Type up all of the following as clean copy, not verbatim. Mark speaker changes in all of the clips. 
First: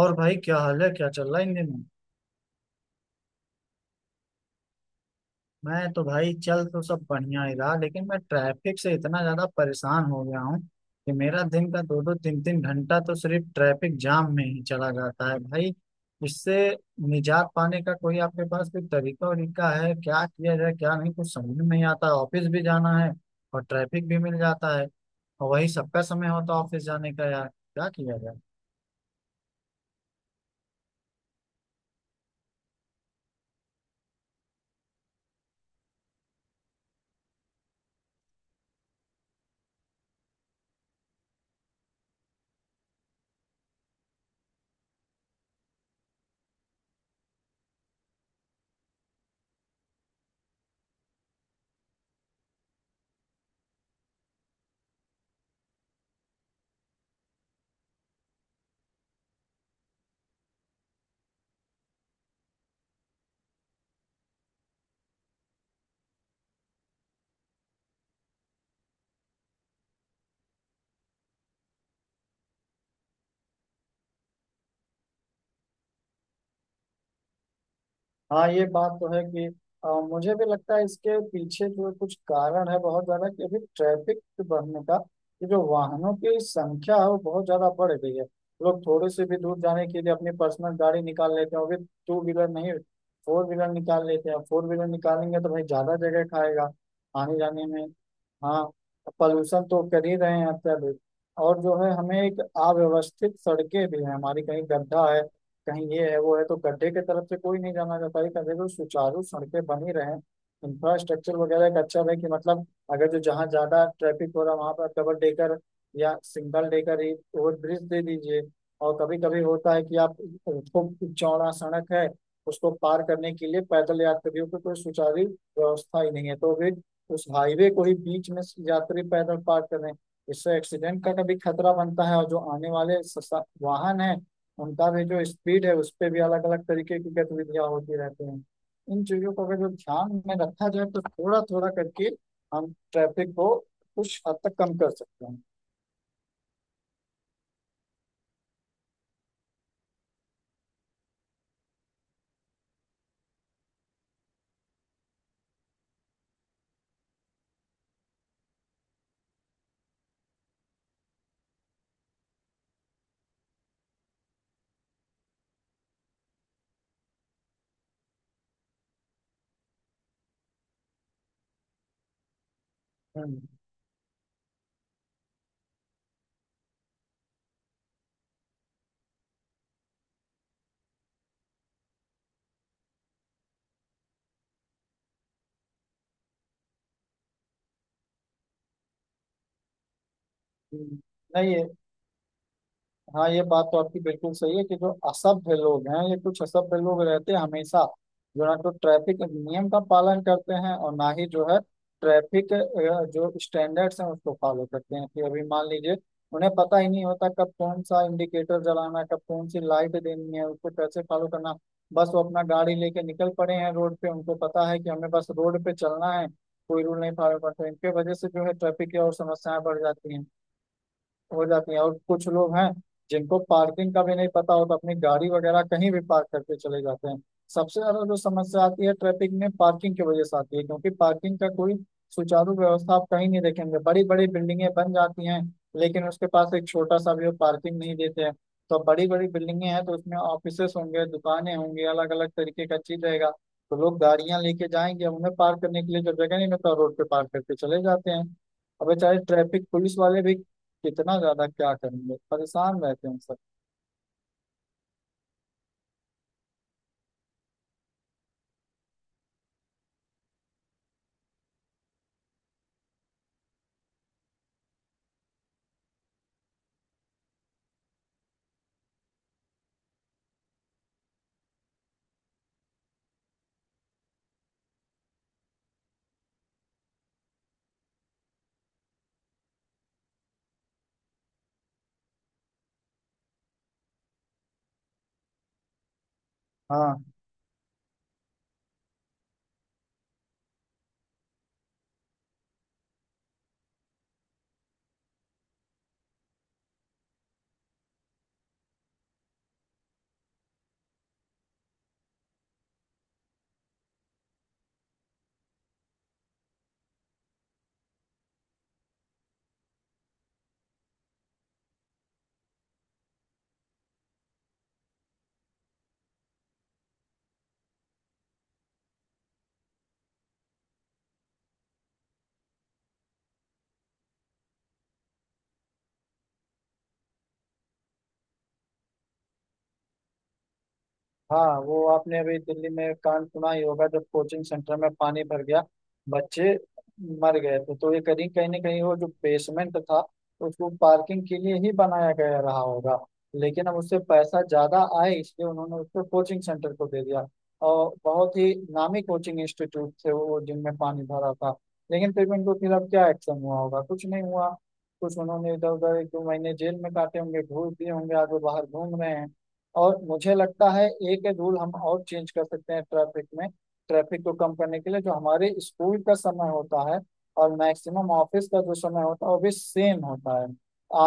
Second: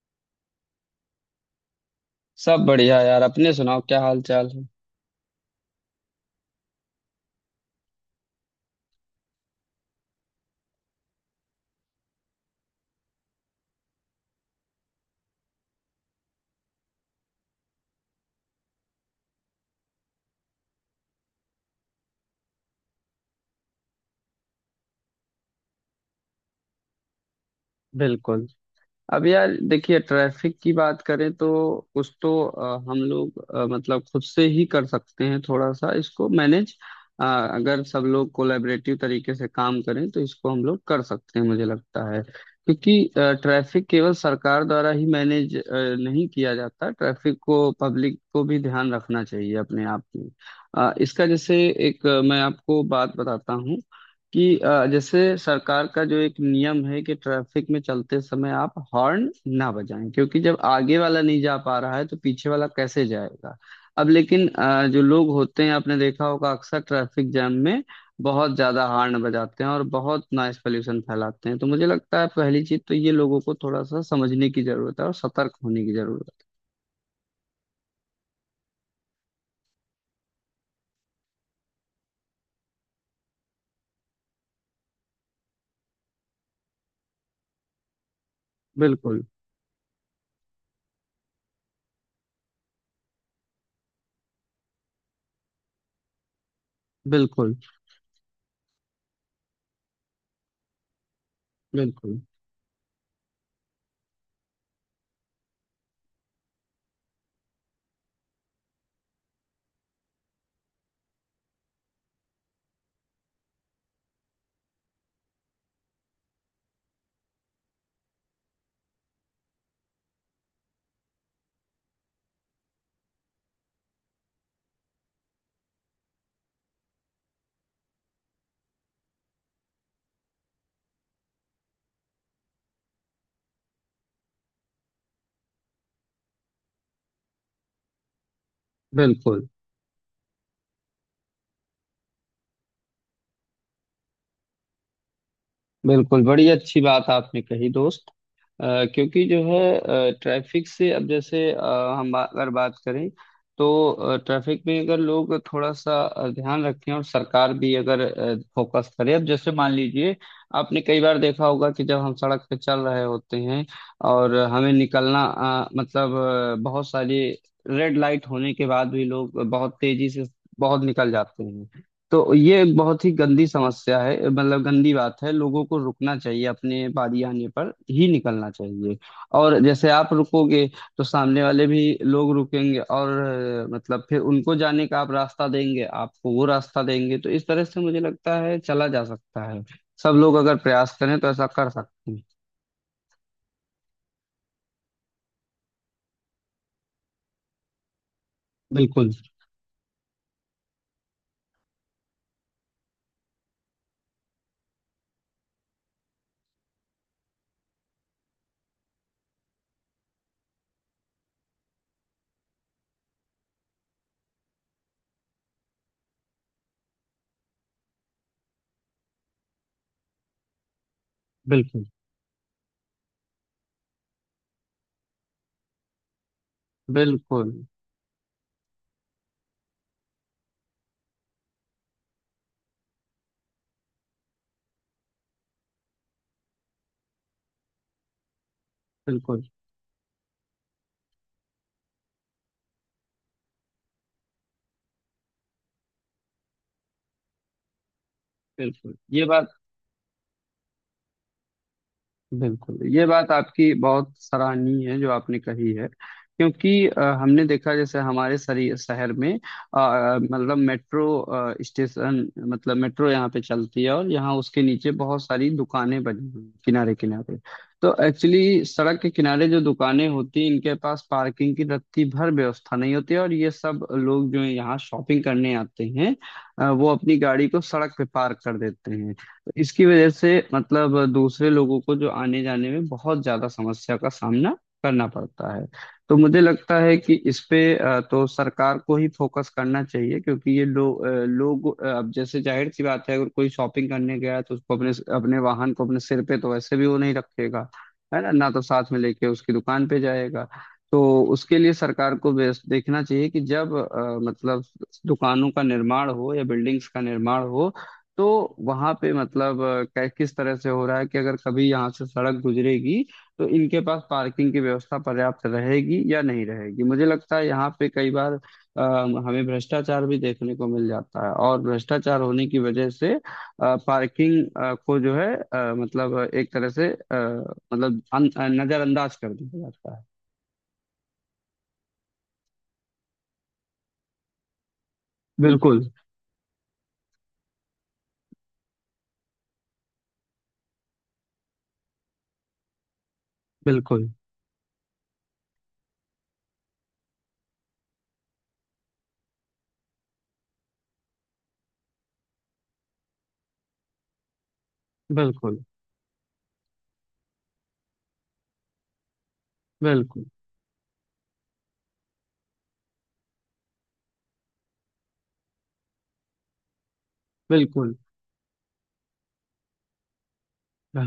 Speaker 1: और भाई, क्या हाल है, क्या चल रहा है इन दिनों?
Speaker 2: सब बढ़िया यार। अपने सुनाओ क्या हाल चाल है।
Speaker 1: मैं तो भाई चल तो सब बढ़िया ही रहा, लेकिन मैं ट्रैफिक से इतना ज्यादा परेशान हो गया हूँ कि मेरा दिन का दो दो तीन तीन घंटा तो सिर्फ ट्रैफिक जाम में ही चला जाता है भाई। इससे निजात पाने का कोई आपके पास कोई तरीका वरीका है? क्या किया जाए क्या नहीं, कुछ समझ में नहीं आता। ऑफिस भी जाना है और ट्रैफिक भी मिल जाता है, और वही सबका समय होता है ऑफिस जाने का। यार, क्या किया जाए।
Speaker 2: बिल्कुल। अब यार देखिए ट्रैफिक की बात करें तो कुछ तो हम लोग मतलब खुद से ही कर सकते हैं थोड़ा सा इसको मैनेज। अगर सब लोग कोलैबोरेटिव तरीके से काम करें तो इसको हम लोग कर सकते हैं मुझे लगता है क्योंकि ट्रैफिक केवल सरकार द्वारा ही मैनेज नहीं किया जाता। ट्रैफिक को पब्लिक को भी ध्यान रखना चाहिए अपने आप में। इसका जैसे एक मैं आपको बात बताता हूँ कि जैसे सरकार का जो एक नियम है कि ट्रैफिक में चलते समय आप हॉर्न ना बजाएं क्योंकि जब आगे वाला नहीं जा पा रहा है तो पीछे वाला कैसे जाएगा। अब लेकिन जो लोग होते हैं आपने देखा होगा अक्सर ट्रैफिक जाम में बहुत ज्यादा हॉर्न बजाते हैं और बहुत नॉइस पॉल्यूशन फैलाते हैं। तो मुझे लगता है पहली चीज तो ये लोगों को थोड़ा सा समझने की जरूरत है और सतर्क होने की जरूरत है।
Speaker 1: हाँ, ये बात तो है कि मुझे भी लगता है इसके पीछे जो कुछ कारण है बहुत ज्यादा, कि अभी ट्रैफिक बढ़ने का कि जो वाहनों की संख्या है वो बहुत ज्यादा बढ़ गई है। लोग थोड़ी
Speaker 2: बिल्कुल।
Speaker 1: सी भी दूर जाने के लिए अपनी पर्सनल गाड़ी निकाल लेते हैं, वो भी टू व्हीलर नहीं, फोर व्हीलर निकाल लेते हैं। फोर व्हीलर निकालेंगे तो भाई ज्यादा जगह खाएगा आने
Speaker 2: बिल्कुल।
Speaker 1: जाने में। हाँ, पॉल्यूशन तो कर ही रहे हैं अत्यधिक। और जो है, हमें
Speaker 2: बिल्कुल।
Speaker 1: एक अव्यवस्थित सड़कें भी हैं हमारी, कहीं गड्ढा है, कहीं ये है वो है, तो गड्ढे की तरफ से कोई नहीं जाना चाहता है। कहते हैं कि अगर जो सुचारू सड़कें बनी रहें, इंफ्रास्ट्रक्चर वगैरह एक अच्छा रहे, कि मतलब अगर जो जहाँ ज्यादा ट्रैफिक हो रहा वहां पर डबल डेकर या सिंगल डेकर ही ओवर ब्रिज दे दीजिए। और कभी कभी होता है कि आप, खूब चौड़ा सड़क है, उसको पार करने के लिए पैदल यात्रियों की कोई सुचारू व्यवस्था ही नहीं है, तो भी उस हाईवे को ही बीच में यात्री पैदल पार कर रहे हैं। इससे एक्सीडेंट का कभी खतरा बनता है, और जो आने वाले वाहन है उनका भी जो स्पीड है उस पे भी अलग अलग तरीके की गतिविधियां होती रहती हैं। इन चीजों को
Speaker 2: बिल्कुल।
Speaker 1: अगर जब ध्यान में रखा जाए तो थोड़ा थोड़ा करके हम ट्रैफिक को कुछ हद तक कम कर सकते हैं।
Speaker 2: बिल्कुल बड़ी अच्छी बात आपने कही दोस्त। क्योंकि जो है ट्रैफिक से अब जैसे हम अगर बात करें तो ट्रैफिक में अगर लोग थोड़ा सा ध्यान रखें और सरकार भी अगर फोकस करे। अब जैसे मान लीजिए आपने कई बार देखा होगा कि जब हम सड़क पे चल रहे होते हैं और हमें निकलना मतलब बहुत सारी रेड लाइट होने के बाद भी लोग बहुत तेजी से बहुत निकल जाते हैं। तो ये एक बहुत ही
Speaker 1: हम्म।
Speaker 2: गंदी समस्या है मतलब गंदी बात है। लोगों को रुकना चाहिए अपने बारी आने पर ही निकलना चाहिए। और जैसे आप रुकोगे तो सामने वाले भी लोग रुकेंगे और मतलब फिर उनको जाने का आप रास्ता देंगे आपको वो रास्ता देंगे तो इस तरह से मुझे लगता है चला जा सकता है। सब लोग अगर प्रयास
Speaker 1: हम्म।
Speaker 2: करें तो ऐसा
Speaker 1: नहीं है।
Speaker 2: कर सकते हैं।
Speaker 1: हाँ, ये बात तो आपकी बिल्कुल सही है कि जो असभ्य लोग हैं, ये कुछ असभ्य लोग रहते हैं हमेशा, जो ना तो
Speaker 2: बिल्कुल।
Speaker 1: ट्रैफिक नियम का पालन करते हैं और ना ही जो है ट्रैफिक जो स्टैंडर्ड्स हैं उसको फॉलो करते हैं। कि अभी मान लीजिए, उन्हें पता ही नहीं होता कब कौन सा इंडिकेटर जलाना है, कब कौन सी लाइट देनी है, उसको कैसे फॉलो करना। बस वो अपना गाड़ी लेके निकल पड़े हैं रोड पे, उनको पता है कि हमें बस रोड पे चलना है, कोई रूल नहीं फॉलो करते। इनके वजह से जो है ट्रैफिक की और समस्याएं बढ़ जाती हैं, हो जाती है।
Speaker 2: बिल्कुल।
Speaker 1: और कुछ लोग हैं जिनको पार्किंग का भी नहीं पता होता, अपनी गाड़ी वगैरह कहीं भी पार्क करके चले जाते हैं।
Speaker 2: बिल्कुल।
Speaker 1: सबसे ज्यादा जो समस्या आती है ट्रैफिक में पार्किंग की वजह से आती है, क्योंकि पार्किंग का कोई सुचारू व्यवस्था आप कहीं नहीं देखेंगे। बड़ी बड़ी बिल्डिंगें बन जाती हैं, लेकिन उसके पास एक छोटा सा भी वो पार्किंग नहीं देते हैं। तो बड़ी बड़ी
Speaker 2: बिल्कुल।
Speaker 1: बिल्डिंगें हैं तो उसमें ऑफिसेस होंगे, दुकानें होंगी, अलग अलग तरीके का चीज रहेगा, तो लोग गाड़ियां लेके जाएंगे। अब उन्हें पार्क करने के लिए जब जगह नहीं मिलता, रोड पे पार्क करके चले जाते हैं। अब
Speaker 2: बिल्कुल
Speaker 1: बेचारे
Speaker 2: ये बात।
Speaker 1: ट्रैफिक पुलिस वाले भी कितना ज्यादा क्या करेंगे,
Speaker 2: बिल्कुल
Speaker 1: परेशान
Speaker 2: ये
Speaker 1: रहते हैं
Speaker 2: बात
Speaker 1: सब।
Speaker 2: आपकी बहुत सराहनीय है जो आपने कही है। क्योंकि हमने देखा जैसे हमारे शहर में मतलब मेट्रो स्टेशन मतलब मेट्रो यहाँ पे चलती है और यहाँ उसके नीचे बहुत सारी दुकानें बनी हुई किनारे किनारे। तो एक्चुअली सड़क के किनारे जो दुकानें होती हैं इनके पास पार्किंग की रत्ती भर व्यवस्था नहीं होती है, और ये सब लोग जो यहाँ शॉपिंग करने आते हैं वो अपनी गाड़ी को सड़क पे पार्क कर देते हैं। इसकी वजह से मतलब दूसरे लोगों को जो आने जाने में बहुत ज्यादा समस्या का सामना करना पड़ता है। तो मुझे लगता है
Speaker 1: हाँ।
Speaker 2: कि इस पे तो सरकार को ही फोकस करना चाहिए क्योंकि ये लोग अब जैसे जाहिर सी बात है अगर कोई शॉपिंग करने गया तो उसको अपने अपने वाहन को अपने सिर पे तो वैसे भी वो नहीं रखेगा है ना। ना तो साथ में लेके उसकी दुकान पे जाएगा। तो उसके लिए सरकार को देखना चाहिए कि जब मतलब दुकानों का निर्माण हो या बिल्डिंग्स का निर्माण हो तो वहां पे मतलब किस तरह से हो रहा है कि अगर कभी यहाँ से सड़क गुजरेगी तो इनके पास पार्किंग की व्यवस्था पर्याप्त रहेगी या नहीं रहेगी। मुझे लगता है यहाँ पे कई बार हमें भ्रष्टाचार भी देखने को मिल जाता है और भ्रष्टाचार होने की वजह से पार्किंग को जो है मतलब एक तरह से मतलब नजरअंदाज कर दिया जाता है।
Speaker 1: हाँ, वो आपने अभी दिल्ली में कांड सुना ही होगा जब कोचिंग सेंटर में पानी भर गया,
Speaker 2: बिल्कुल।
Speaker 1: बच्चे मर गए थे। तो ये कहीं कहीं ना कहीं वो जो बेसमेंट था उसको पार्किंग के लिए ही बनाया गया रहा होगा, लेकिन अब उससे
Speaker 2: बिल्कुल।
Speaker 1: पैसा ज्यादा आए इसलिए उन्होंने उसको कोचिंग सेंटर को दे दिया। और बहुत ही नामी कोचिंग इंस्टीट्यूट थे वो जिनमें पानी भरा था, लेकिन फिर भी उनके खिलाफ क्या एक्शन हुआ होगा, कुछ नहीं हुआ। कुछ उन्होंने
Speaker 2: बिल्कुल।
Speaker 1: इधर उधर एक दो महीने जेल में काटे होंगे, घूस दिए होंगे, आज वो बाहर घूम रहे हैं। और
Speaker 2: बिल्कुल।
Speaker 1: मुझे लगता है एक रूल हम और चेंज कर सकते हैं ट्रैफिक में, ट्रैफिक को कम करने के लिए। जो हमारे स्कूल का समय होता है और
Speaker 2: बिल्कुल।
Speaker 1: मैक्सिमम ऑफिस का जो समय होता है वो भी सेम होता है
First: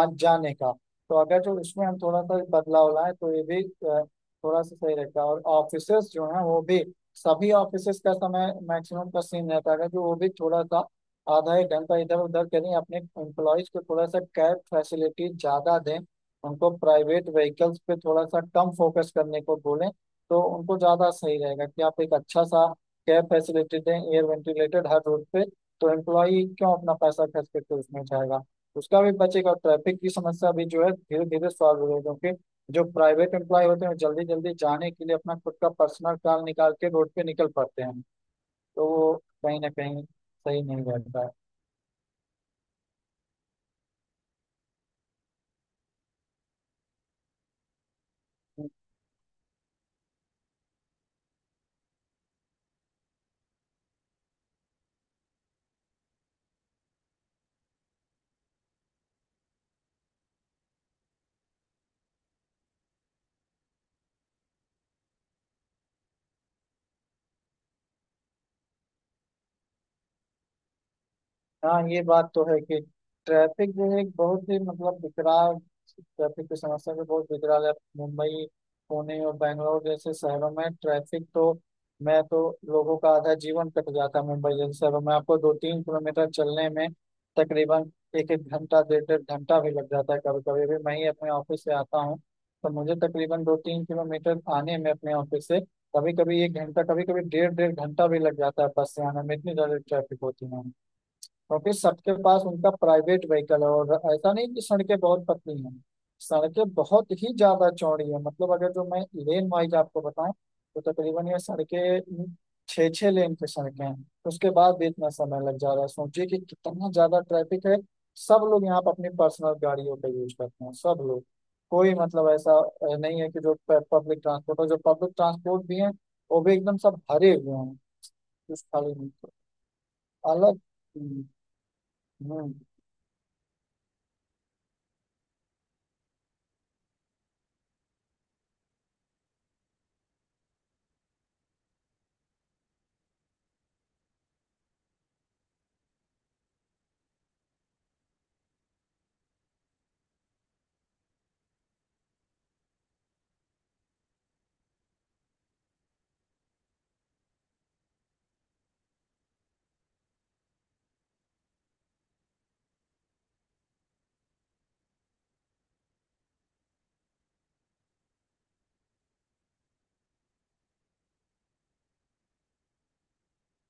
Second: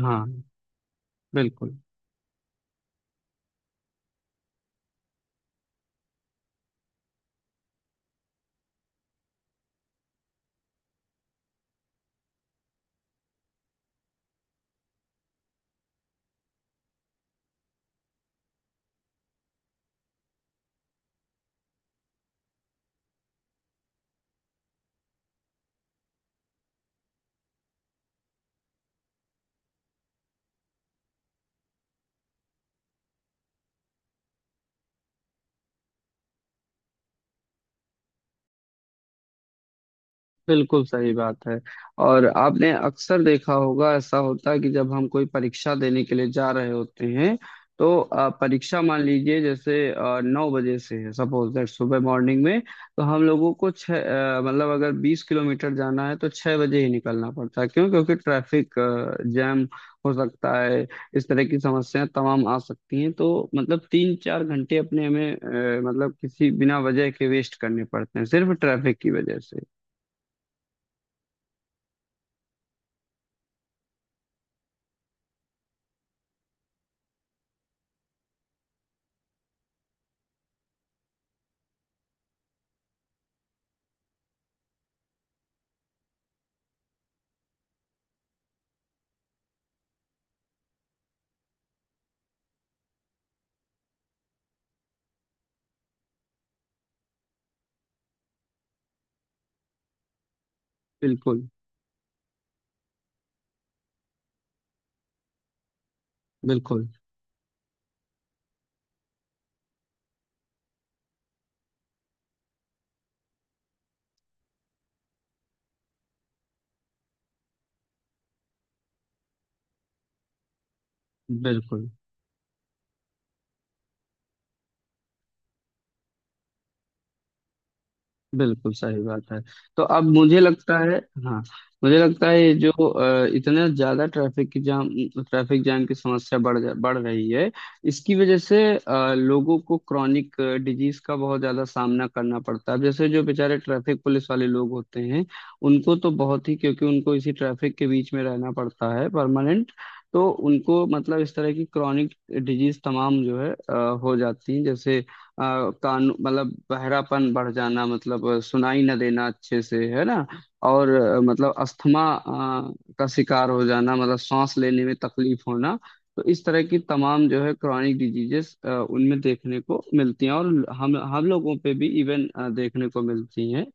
Speaker 1: आज जाने का। तो अगर जो
Speaker 2: बिल्कुल।
Speaker 1: इसमें हम थोड़ा सा बदलाव लाएं तो ये भी थोड़ा सा सही रहेगा। और ऑफिसेस जो है वो भी, सभी ऑफिसेस का समय मैक्सिमम का सेम रहता है, अगर जो वो भी थोड़ा सा आधा एक घंटा इधर उधर करें, अपने एम्प्लॉयज को थोड़ा सा कैब फैसिलिटी ज्यादा दें, उनको प्राइवेट व्हीकल्स पे थोड़ा सा कम फोकस करने को बोलें, तो उनको ज़्यादा सही रहेगा। कि आप एक अच्छा सा कैब फैसिलिटी दें, एयर वेंटिलेटेड, हर रोड पे, तो एम्प्लॉई क्यों अपना पैसा खर्च करके उसमें जाएगा? उसका भी बचेगा और ट्रैफिक की समस्या भी जो है धीरे धीरे सॉल्व हो जाएगी। क्योंकि जो प्राइवेट एम्प्लॉय होते हैं, जल्दी जल्दी जाने के लिए अपना खुद का पर्सनल कार निकाल के रोड पे निकल पड़ते हैं, तो वो कहीं ना कहीं सही
Speaker 2: बिल्कुल
Speaker 1: नहीं
Speaker 2: सही
Speaker 1: रहता है।
Speaker 2: बात है। और आपने अक्सर देखा होगा ऐसा होता है कि जब हम कोई परीक्षा देने के लिए जा रहे होते हैं तो परीक्षा मान लीजिए जैसे 9 बजे से है सपोज दैट सुबह मॉर्निंग में। तो हम लोगों को छः मतलब अगर 20 किलोमीटर जाना है तो 6 बजे ही निकलना पड़ता है क्यों क्योंकि ट्रैफिक जैम हो सकता है। इस तरह की समस्याएं तमाम आ सकती हैं तो मतलब 3 4 घंटे अपने हमें मतलब किसी बिना वजह के वेस्ट करने पड़ते हैं सिर्फ ट्रैफिक की वजह से।
Speaker 1: हाँ, ये बात तो है कि ट्रैफिक जो है एक बहुत ही मतलब विकराल, ट्रैफिक की समस्या भी बहुत विकराल है। मुंबई, पुणे और बेंगलोर जैसे शहरों में ट्रैफिक तो, मैं तो, लोगों का आधा जीवन कट जाता है मुंबई जैसे शहरों में। आपको दो तीन किलोमीटर चलने में तकरीबन एक एक घंटा, डेढ़ डेढ़ घंटा भी लग जाता है कभी कभी। अभी मैं ही अपने ऑफिस से आता हूँ, तो मुझे तकरीबन दो तीन किलोमीटर आने में अपने ऑफिस से कभी कभी एक घंटा, कभी कभी डेढ़ डेढ़ घंटा भी लग जाता है बस से आने में, इतनी ज्यादा ट्रैफिक होती है।
Speaker 2: बिल्कुल।
Speaker 1: क्योंकि सबके पास उनका प्राइवेट व्हीकल है। और ऐसा नहीं कि सड़कें बहुत पतली हैं, सड़कें
Speaker 2: बिल्कुल।
Speaker 1: बहुत ही ज्यादा चौड़ी हैं। मतलब अगर जो मैं लेन वाइज आपको बताऊं, तो तकरीबन ये सड़कें छः छः लेन की सड़कें हैं। उसके बाद भी इतना समय लग जा रहा है, सोचिए कि कितना ज्यादा ट्रैफिक है। सब लोग यहाँ पर अपनी पर्सनल गाड़ियों का यूज करते हैं, सब लोग।
Speaker 2: बिल्कुल।
Speaker 1: कोई मतलब ऐसा नहीं है कि जो पब्लिक ट्रांसपोर्ट हो, जो पब्लिक ट्रांसपोर्ट भी है वो भी एकदम सब भरे हुए हैं, कुछ
Speaker 2: बिल्कुल
Speaker 1: खाली
Speaker 2: सही
Speaker 1: नहीं।
Speaker 2: बात है। तो अब मुझे
Speaker 1: अलग।
Speaker 2: लगता है।
Speaker 1: हम्म।
Speaker 2: हाँ। मुझे लगता है ये
Speaker 1: हम्म।
Speaker 2: जो इतना ज्यादा ट्रैफिक की जाम ट्रैफिक जाम की समस्या बढ़ रही है। इसकी वजह से लोगों को क्रॉनिक डिजीज का बहुत ज्यादा सामना करना पड़ता है। अब जैसे जो बेचारे ट्रैफिक पुलिस वाले लोग होते हैं उनको तो बहुत ही क्योंकि उनको इसी ट्रैफिक के बीच में रहना पड़ता है परमानेंट। तो उनको मतलब इस तरह की क्रॉनिक डिजीज तमाम जो है हो जाती हैं जैसे कान मतलब बहरापन बढ़ जाना मतलब सुनाई न देना अच्छे से है ना। और मतलब अस्थमा का शिकार हो जाना मतलब सांस लेने में तकलीफ होना। तो इस तरह की तमाम जो है क्रॉनिक डिजीजेस उनमें देखने को मिलती हैं और हम लोगों पे भी इवन देखने को मिलती हैं।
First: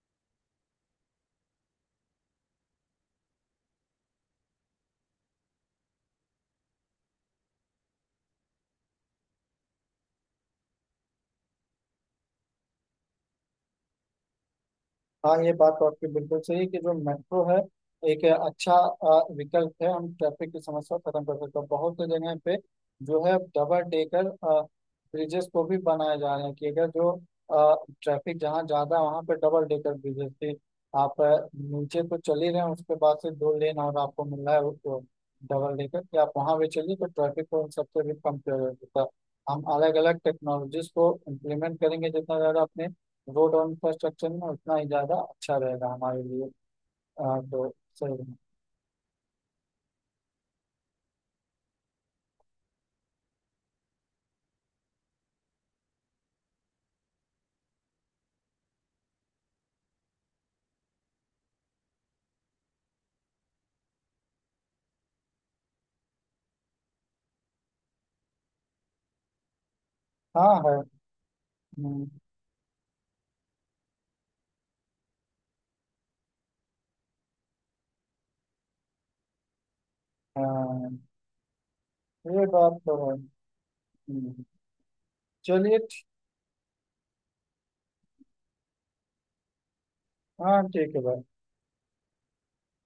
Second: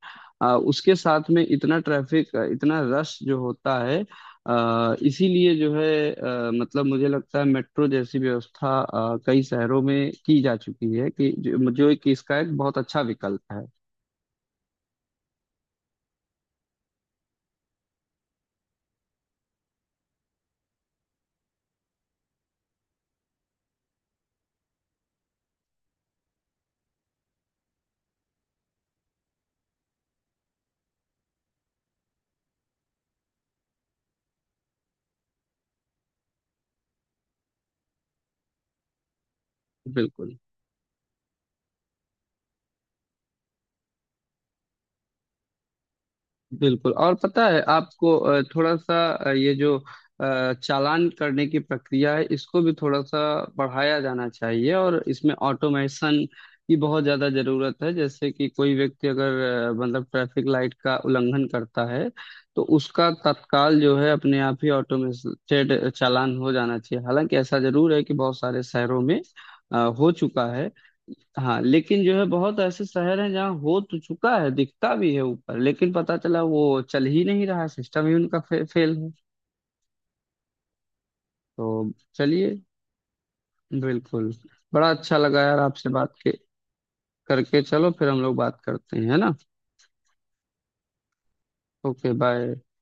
Speaker 2: उसके साथ में इतना ट्रैफिक इतना रश जो होता है इसीलिए जो है मतलब मुझे लगता है मेट्रो जैसी व्यवस्था कई शहरों में की जा चुकी है कि जो एक इसका एक बहुत अच्छा विकल्प है।
Speaker 1: हाँ, ये बात तो आपकी बिल्कुल सही है कि जो मेट्रो है एक अच्छा विकल्प है। हम ट्रैफिक की समस्या को खत्म कर सकते हैं। बहुत से जगह पे जो है डबल डेकर ब्रिजेस को भी बनाए जा रहे हैं, कि अगर जो ट्रैफिक जहाँ ज्यादा है वहाँ पे डबल डेकर ब्रिजेस थी। आप नीचे तो चल ही रहे हैं, उसके बाद से दो लेन और आपको मिल रहा है वो डबल डेकर, कि आप वहाँ भी चलिए, तो ट्रैफिक को उन सबसे भी कम किया जा सकता है। हम अलग अलग
Speaker 2: बिल्कुल।
Speaker 1: टेक्नोलॉजीज को इम्प्लीमेंट करेंगे जितना ज़्यादा अपने रोड और इंफ्रास्ट्रक्चर में, उतना ही ज्यादा अच्छा रहेगा हमारे लिए। अ,
Speaker 2: बिल्कुल और पता है
Speaker 1: तो सही
Speaker 2: आपको
Speaker 1: है।
Speaker 2: थोड़ा सा ये जो चालान करने की प्रक्रिया है इसको भी थोड़ा सा बढ़ाया जाना चाहिए और इसमें ऑटोमेशन की बहुत ज्यादा जरूरत है। जैसे कि कोई व्यक्ति अगर मतलब ट्रैफिक लाइट का उल्लंघन करता है तो उसका तत्काल जो है अपने आप ही ऑटोमेटेड चालान हो जाना चाहिए। हालांकि ऐसा जरूर है कि बहुत सारे शहरों में हो चुका
Speaker 1: हाँ,
Speaker 2: है।
Speaker 1: है।
Speaker 2: हाँ लेकिन
Speaker 1: हम्म।
Speaker 2: जो है बहुत ऐसे शहर हैं जहाँ हो तो चुका है दिखता भी है ऊपर लेकिन पता चला वो चल ही नहीं रहा सिस्टम ही उनका फेल है।
Speaker 1: हाँ,
Speaker 2: तो
Speaker 1: ये
Speaker 2: चलिए।
Speaker 1: बात तो है।
Speaker 2: बिल्कुल।
Speaker 1: हम्म।
Speaker 2: बड़ा अच्छा लगा यार
Speaker 1: चलिए
Speaker 2: आपसे बात के करके। चलो फिर हम लोग बात करते हैं है ना।
Speaker 1: हाँ, ठीक है भाई।
Speaker 2: Okay bye.